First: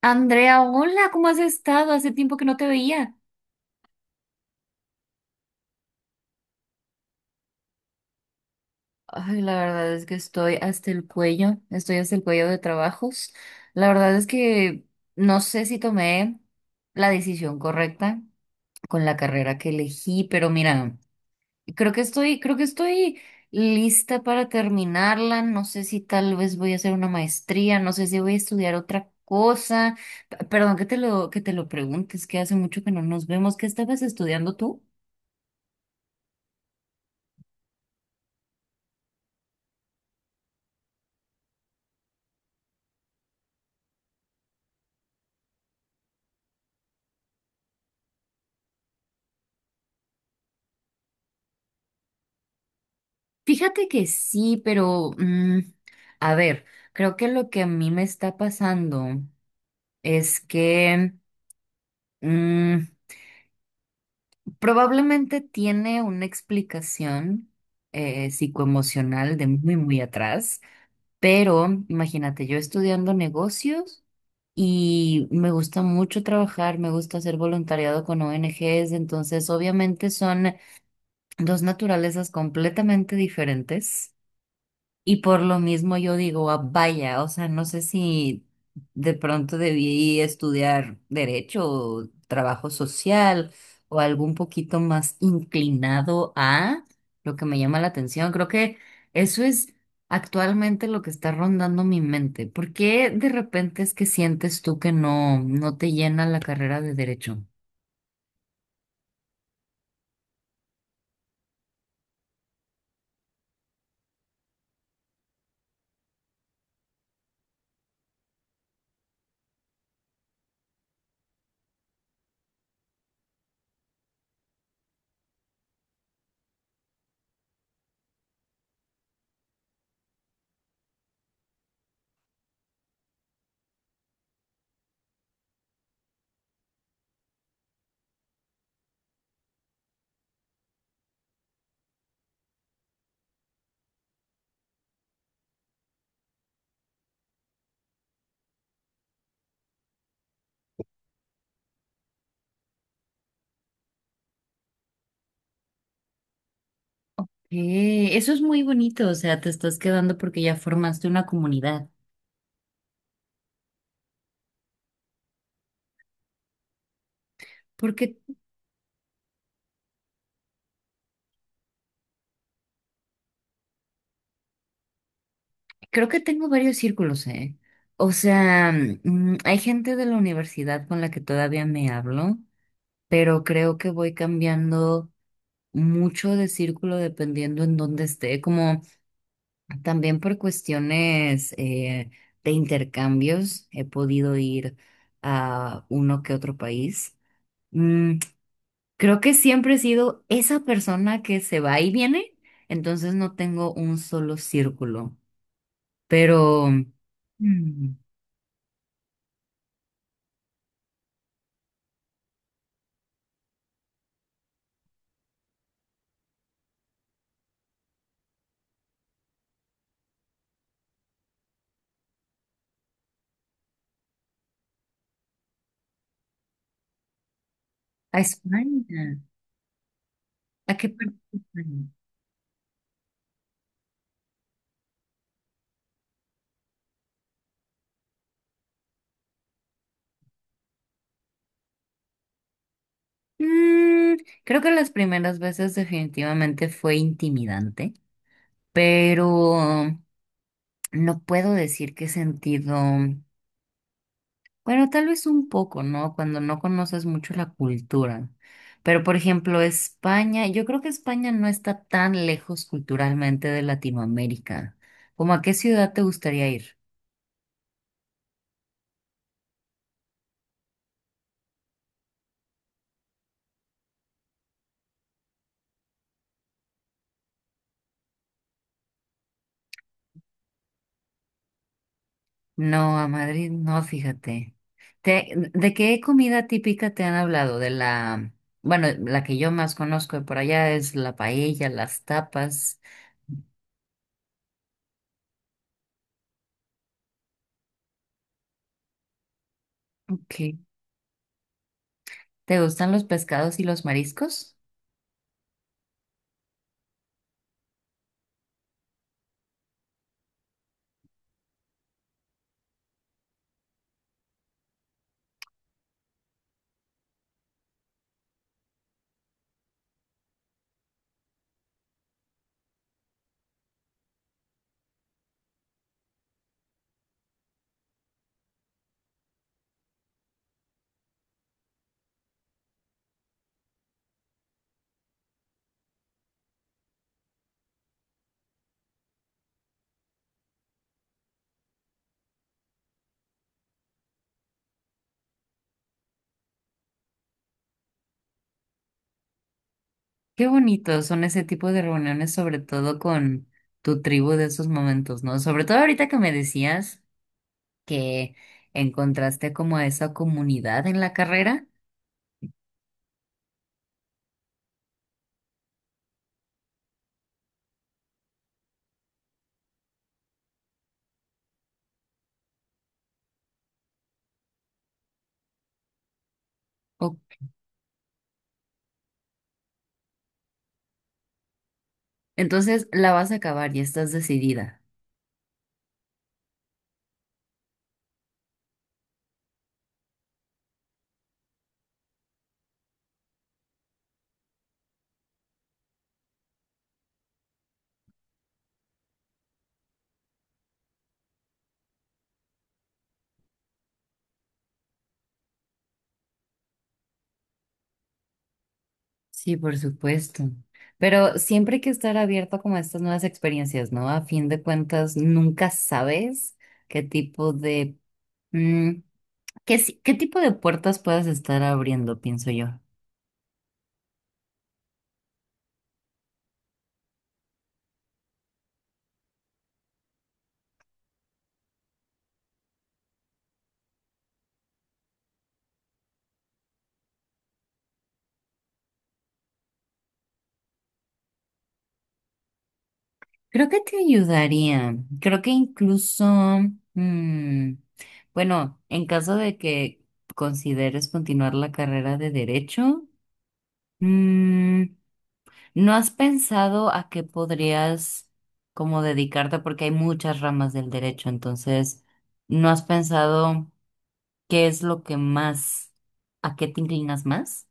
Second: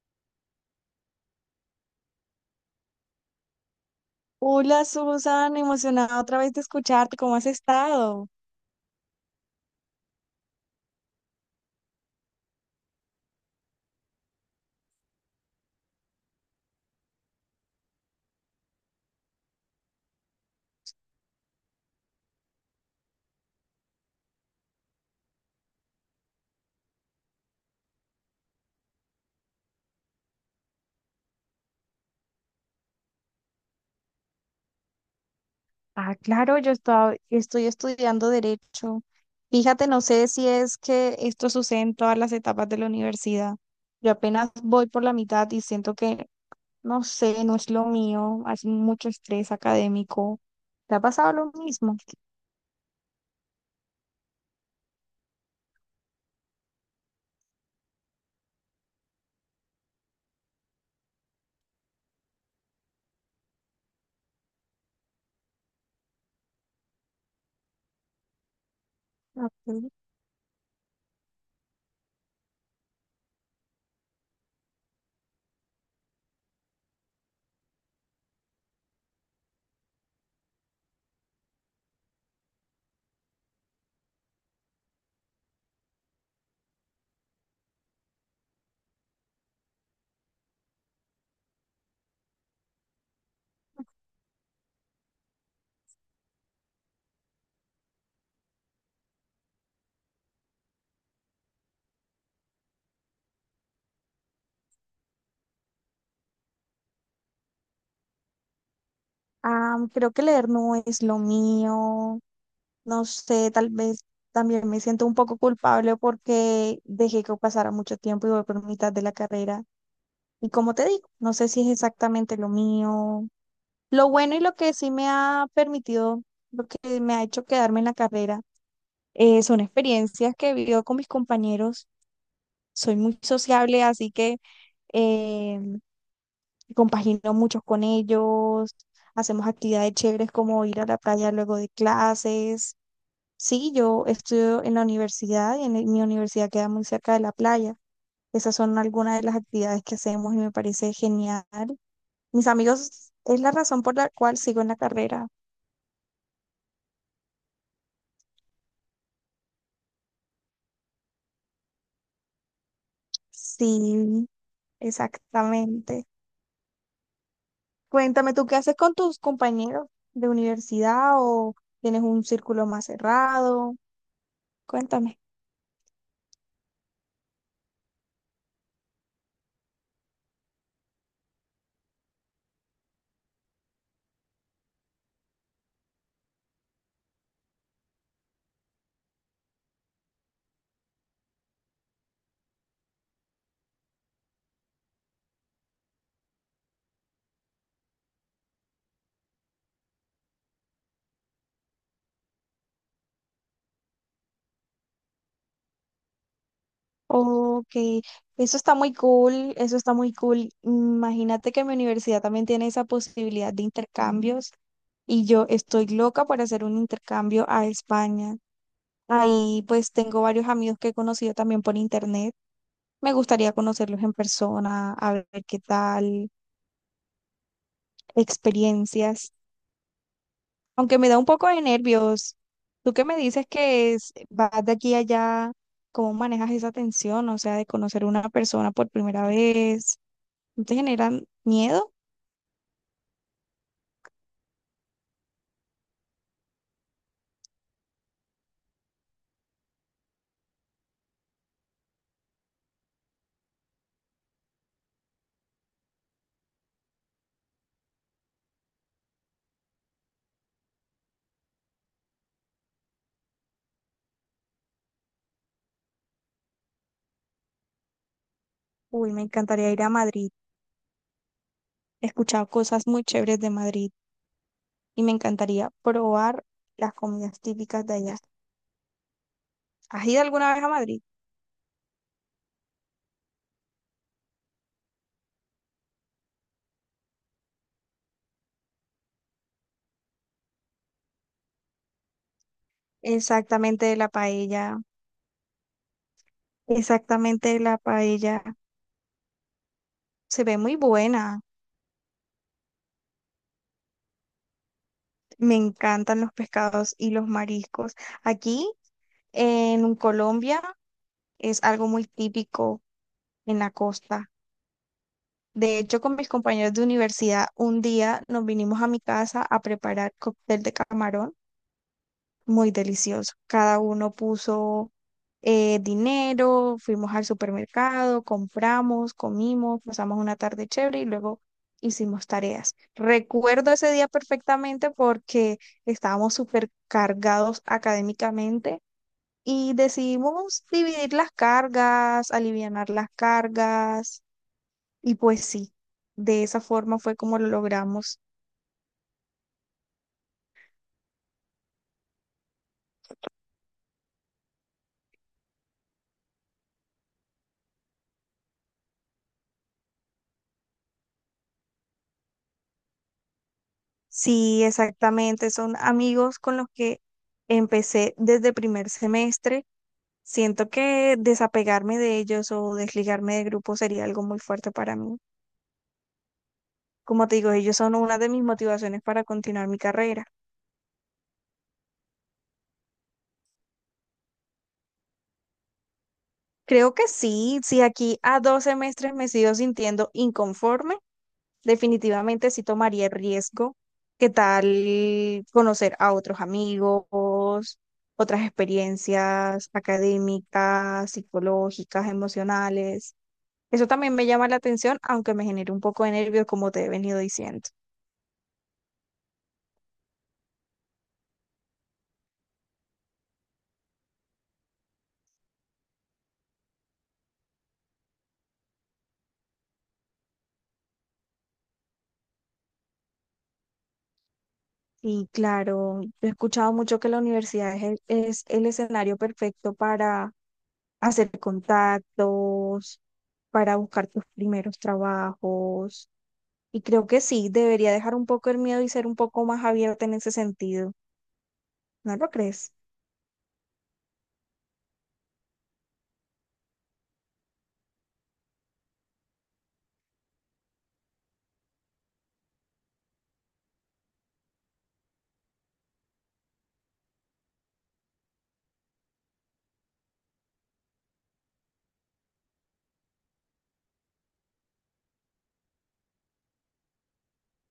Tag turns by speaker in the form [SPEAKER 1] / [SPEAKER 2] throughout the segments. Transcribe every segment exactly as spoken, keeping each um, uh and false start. [SPEAKER 1] Andrea, hola, ¿cómo has estado? Hace tiempo que no te veía.
[SPEAKER 2] Hola Susan, emocionada otra vez de escucharte. ¿Cómo has estado?
[SPEAKER 1] Ay, la verdad es que estoy hasta el cuello, estoy hasta el cuello de trabajos. La verdad es que no sé si tomé la decisión correcta con la carrera que elegí, pero mira, creo que estoy, creo que estoy lista para terminarla. No sé si tal vez voy a hacer una maestría, no sé si voy a estudiar otra cosa. P- Perdón que te lo, que te lo preguntes, que hace mucho que no nos vemos. ¿Qué estabas estudiando tú?
[SPEAKER 2] Ah, claro, yo estaba- estoy estudiando derecho. Fíjate, no sé si es que esto sucede en todas las etapas de la universidad. Yo apenas voy por la mitad y siento que, no sé, no es lo mío. Hay mucho estrés académico. ¿Te ha pasado lo mismo?
[SPEAKER 1] Fíjate que sí, pero mm, a ver, creo que lo que a mí me está pasando es que mm, probablemente tiene una explicación eh, psicoemocional de muy,
[SPEAKER 2] Ok.
[SPEAKER 1] muy atrás, pero imagínate, yo estudiando negocios y me gusta mucho trabajar, me gusta hacer voluntariado con O N Ges, entonces obviamente son dos naturalezas completamente diferentes. Y por lo mismo yo digo, "Ah, vaya, o sea, no sé si de pronto debí estudiar derecho o trabajo social o algo un poquito más inclinado a lo que me llama la atención. Creo que eso es actualmente lo que está rondando mi mente. ¿Por qué de repente es que sientes tú que no, no te llena la carrera de derecho?
[SPEAKER 2] Ah, creo que leer no es lo mío. No sé, tal vez también me siento un poco culpable porque dejé que pasara mucho tiempo y voy por mitad de la carrera. Y como te digo, no sé si es exactamente lo mío. Lo bueno y lo que sí me ha permitido, lo que me ha hecho quedarme en la carrera, eh, son experiencias que he vivido con mis compañeros. Soy muy sociable, así que eh, compagino muchos con ellos. Hacemos actividades chéveres como ir a la playa luego de clases. Sí, yo estudio en la universidad y en el- mi universidad queda muy cerca de la playa. Esas son algunas de las actividades que hacemos y me parece genial. Mis amigos, es la razón por la cual sigo en la carrera.
[SPEAKER 1] Eh, eso es muy bonito, o sea, te estás quedando porque ya formaste una comunidad.
[SPEAKER 2] Sí, exactamente.
[SPEAKER 1] Porque
[SPEAKER 2] Cuéntame, ¿tú qué haces con tus compañeros de universidad o tienes un círculo más cerrado? Cuéntame.
[SPEAKER 1] creo que tengo varios círculos, ¿eh? O sea, mm, hay gente de la universidad con la que todavía me hablo, pero creo que voy cambiando mucho de círculo dependiendo en dónde esté, como también por cuestiones eh, de intercambios he podido ir a uno que otro país. Mm, creo que siempre he sido esa persona que se va y viene, entonces no tengo un solo círculo, pero...
[SPEAKER 2] Ok,
[SPEAKER 1] mm,
[SPEAKER 2] eso está muy cool, eso está muy cool. Imagínate que mi universidad también tiene esa posibilidad de intercambios. Y yo estoy loca por hacer un intercambio a España. Ahí pues tengo varios amigos que he conocido también por internet. Me gustaría conocerlos en persona, a ver qué tal,
[SPEAKER 1] a España.
[SPEAKER 2] experiencias,
[SPEAKER 1] ¿A qué
[SPEAKER 2] aunque me
[SPEAKER 1] parte
[SPEAKER 2] da un
[SPEAKER 1] de
[SPEAKER 2] poco de
[SPEAKER 1] España?
[SPEAKER 2] nervios. ¿Tú qué me dices que es, vas de aquí a allá? ¿Cómo manejas esa tensión? O sea, de conocer a una persona por primera vez. ¿No te generan miedo?
[SPEAKER 1] Mm, creo que las primeras veces definitivamente fue intimidante, pero no puedo decir qué sentido. Bueno, tal vez un poco, ¿no? Cuando no conoces mucho la cultura. Pero, por ejemplo, España, yo creo que España no está tan lejos culturalmente de Latinoamérica. ¿Cómo a qué ciudad te gustaría ir?
[SPEAKER 2] Uy, me encantaría ir a Madrid. He escuchado cosas muy chéveres de Madrid. Y me encantaría probar las comidas típicas de allá. ¿Has ido alguna vez a Madrid?
[SPEAKER 1] No, a Madrid no, fíjate. Te- ¿de qué comida típica te han hablado? De la, bueno, la que yo más conozco de por allá es la paella, las tapas.
[SPEAKER 2] Exactamente la paella, exactamente la paella. Se
[SPEAKER 1] Ok.
[SPEAKER 2] ve muy buena.
[SPEAKER 1] ¿Te gustan los pescados y los mariscos?
[SPEAKER 2] Me encantan los pescados y los mariscos. Aquí en Colombia es algo muy típico en la costa. De hecho, con mis compañeros de universidad, un día nos vinimos a mi casa a preparar cóctel de camarón muy delicioso. Cada uno puso eh, dinero, fuimos al supermercado, compramos, comimos, pasamos una tarde chévere y luego hicimos tareas. Recuerdo ese día perfectamente porque estábamos súper cargados académicamente y decidimos dividir las cargas, alivianar las cargas y pues sí, de esa forma fue como lo logramos.
[SPEAKER 1] Qué bonitos son ese tipo de reuniones, sobre todo con tu tribu de esos momentos, ¿no? Sobre todo ahorita que me decías que encontraste como a esa comunidad en la carrera.
[SPEAKER 2] Sí, exactamente. Son amigos con los que empecé desde primer semestre. Siento que desapegarme de ellos o desligarme del grupo sería algo muy fuerte para mí. Como
[SPEAKER 1] o-
[SPEAKER 2] te digo, ellos son una de mis motivaciones para continuar mi carrera.
[SPEAKER 1] Entonces la vas a acabar y estás decidida.
[SPEAKER 2] Creo que sí, si aquí a dos semestres me sigo sintiendo inconforme. Definitivamente sí tomaría el riesgo. ¿Qué tal conocer a otros amigos, otras experiencias académicas, psicológicas, emocionales? Eso también me llama la atención, aunque me genere un poco de nervios, como te he venido diciendo.
[SPEAKER 1] Sí, por supuesto. Pero siempre hay que estar abierto como a estas nuevas experiencias, ¿no? A fin de cuentas, nunca sabes qué tipo de mm, qué, si- qué tipo de puertas puedas estar abriendo, pienso yo.
[SPEAKER 2] Y claro, he escuchado mucho que la universidad es el, es el escenario perfecto para hacer contactos, para buscar tus primeros trabajos. Y creo que sí, debería dejar un poco el miedo y ser un poco más abierta en ese sentido. ¿No lo crees?
[SPEAKER 1] Creo que te ayudaría. Creo que incluso, mm, bueno, en caso de que consideres continuar la carrera de derecho, mm, ¿no has pensado a qué podrías como dedicarte? Porque hay muchas ramas del derecho, entonces, ¿no has pensado qué es lo que más, a qué te inclinas más?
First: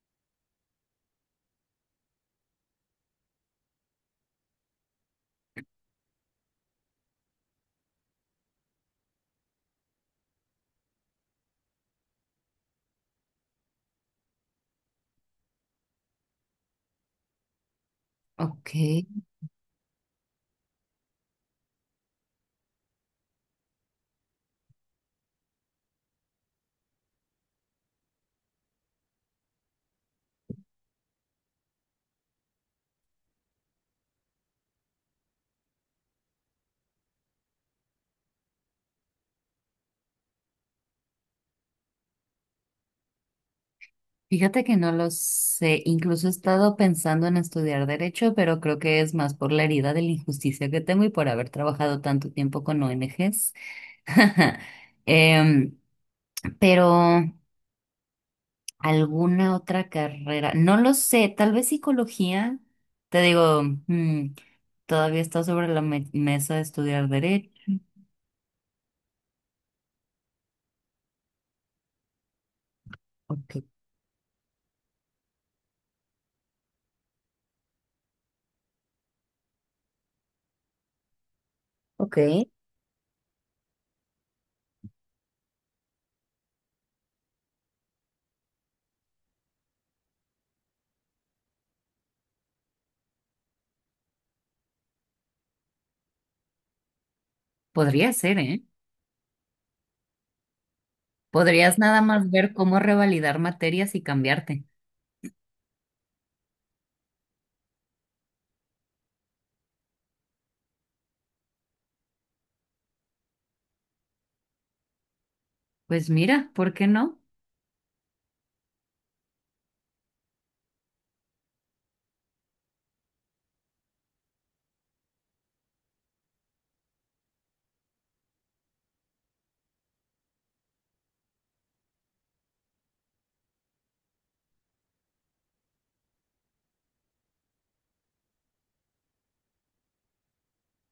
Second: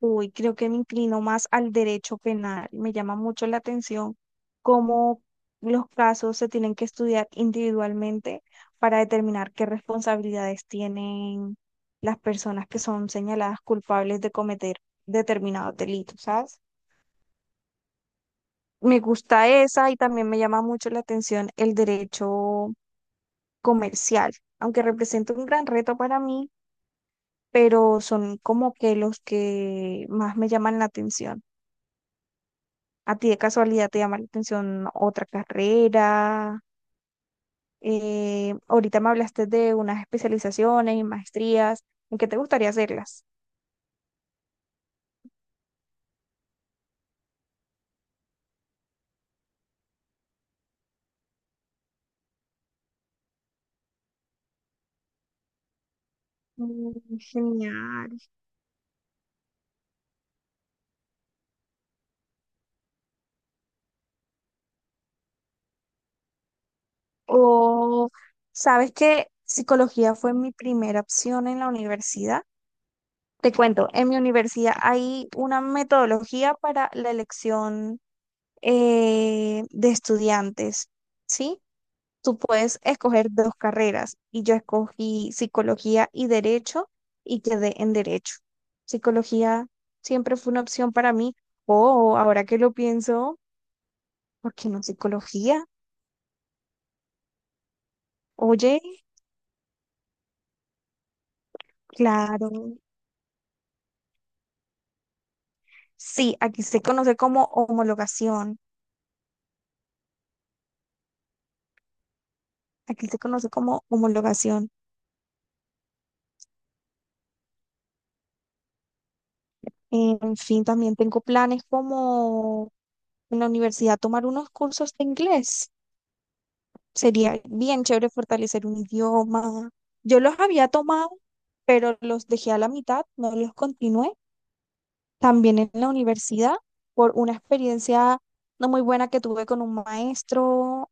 [SPEAKER 2] Uy, creo que me inclino más al derecho penal. Me llama mucho la atención cómo los casos se tienen que estudiar individualmente para determinar qué responsabilidades tienen las personas que son señaladas culpables de cometer determinados delitos, ¿sabes?
[SPEAKER 1] Ok,
[SPEAKER 2] Me gusta esa y también me llama mucho la atención el derecho comercial, aunque representa un gran reto para mí, pero son como que los que más me llaman la atención. ¿A ti de casualidad te llama la atención otra carrera? Eh, ahorita me hablaste de unas especializaciones y maestrías. ¿En qué te gustaría hacerlas?
[SPEAKER 1] fíjate que no lo sé. Incluso he estado pensando en estudiar derecho, pero creo que es más por la herida de la injusticia que tengo y por haber trabajado tanto tiempo con O N Ges. Em,
[SPEAKER 2] Mm.
[SPEAKER 1] pero
[SPEAKER 2] Genial.
[SPEAKER 1] ¿alguna otra carrera? No lo sé, tal vez psicología. Te digo, mm, todavía está sobre la me- mesa de estudiar derecho.
[SPEAKER 2] O, ¿sabes que psicología fue mi primera opción en la universidad? Te
[SPEAKER 1] Ok.
[SPEAKER 2] cuento, en mi universidad hay una metodología para la elección eh, de estudiantes, ¿sí?
[SPEAKER 1] Ok.
[SPEAKER 2] Tú puedes escoger dos carreras y yo escogí psicología y derecho y quedé en derecho. Psicología siempre fue una opción para mí. Oh, ahora que lo pienso, ¿por qué no psicología?
[SPEAKER 1] Podría ser, ¿eh?
[SPEAKER 2] Oye,
[SPEAKER 1] Podrías nada más ver
[SPEAKER 2] claro.
[SPEAKER 1] cómo revalidar materias y cambiarte.
[SPEAKER 2] Sí, aquí se conoce como homologación. Aquí se conoce como homologación.
[SPEAKER 1] Pues mira, ¿por qué no?
[SPEAKER 2] En fin, también tengo planes como en la universidad tomar unos cursos de inglés. Sería bien chévere fortalecer un idioma. Yo los había tomado, pero los dejé a la mitad, no los continué. También en la universidad, por una experiencia no muy buena que tuve con un maestro,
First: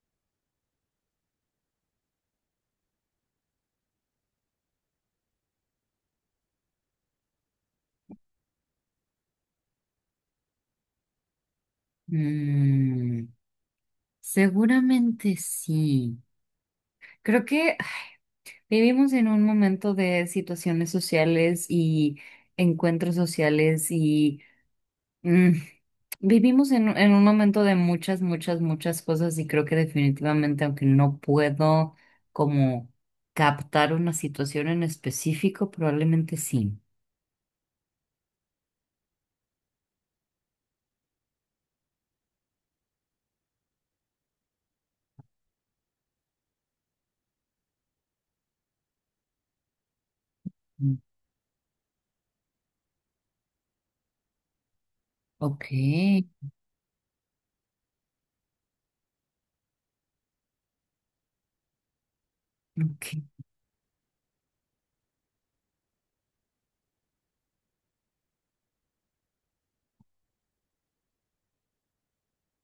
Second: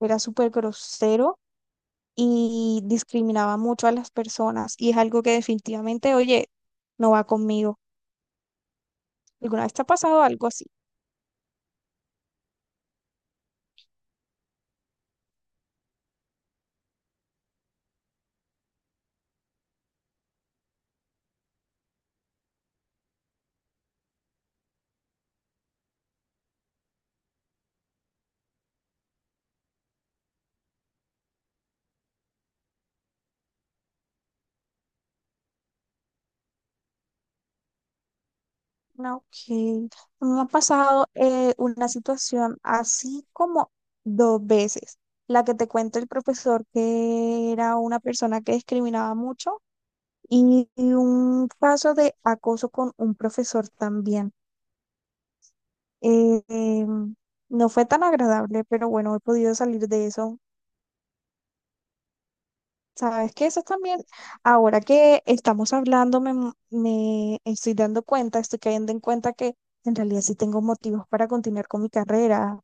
[SPEAKER 2] era súper grosero y discriminaba mucho a las personas. Y es algo que definitivamente, oye, no va conmigo. ¿Alguna vez te ha pasado algo así?
[SPEAKER 1] Mm, seguramente sí. Creo que ah, vivimos en un momento de situaciones sociales y encuentros sociales y... mm, vivimos en, en un momento de muchas, muchas, muchas cosas y creo que definitivamente, aunque no puedo como captar una situación en específico, probablemente sí.
[SPEAKER 2] Ah, ok. Me ha pasado eh, una situación así como dos veces. La que te cuenta el profesor, que era una persona que discriminaba mucho, y, y
[SPEAKER 1] Mm.
[SPEAKER 2] un caso de acoso con un profesor también.
[SPEAKER 1] Ok,
[SPEAKER 2] Eh, em, no fue tan agradable, pero bueno, he podido salir de eso.
[SPEAKER 1] ok,
[SPEAKER 2] Sabes que eso también, ahora que estamos hablando, me, me estoy dando cuenta, estoy cayendo en cuenta que en realidad sí tengo motivos para continuar con mi carrera.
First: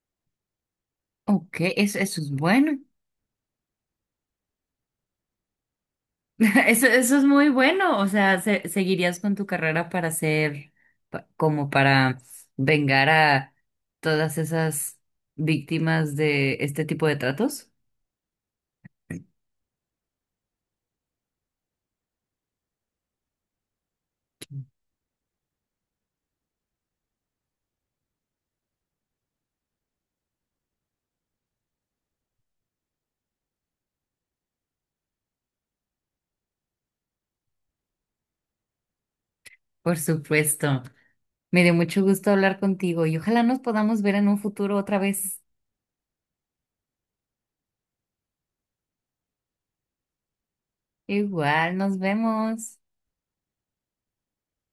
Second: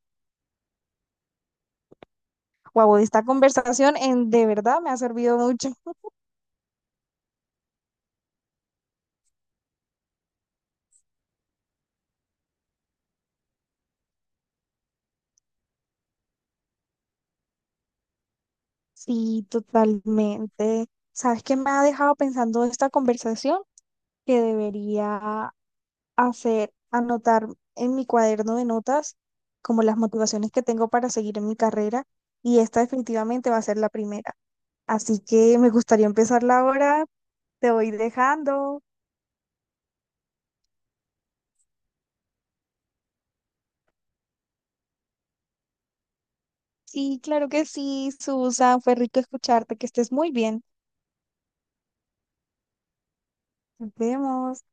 [SPEAKER 1] ok, eso, eso es bueno,
[SPEAKER 2] Wow, esta conversación en de verdad me ha servido mucho.
[SPEAKER 1] eso, eso es muy bueno, o sea, se- seguirías con tu carrera para ser, pa- como para vengar a todas esas víctimas de este tipo de tratos,
[SPEAKER 2] Sí, totalmente. ¿Sabes qué me ha dejado pensando esta conversación? Que debería hacer, anotar en mi cuaderno de notas como las motivaciones que tengo para seguir en mi carrera y esta definitivamente va a ser la primera. Así que me gustaría empezarla ahora. Te voy dejando.
[SPEAKER 1] por supuesto. Me dio mucho gusto hablar contigo y ojalá nos podamos ver en un futuro otra vez.
[SPEAKER 2] Sí, claro que sí, Susan. Fue rico escucharte. Que estés muy bien.
[SPEAKER 1] Igual, nos vemos.
[SPEAKER 2] Nos vemos.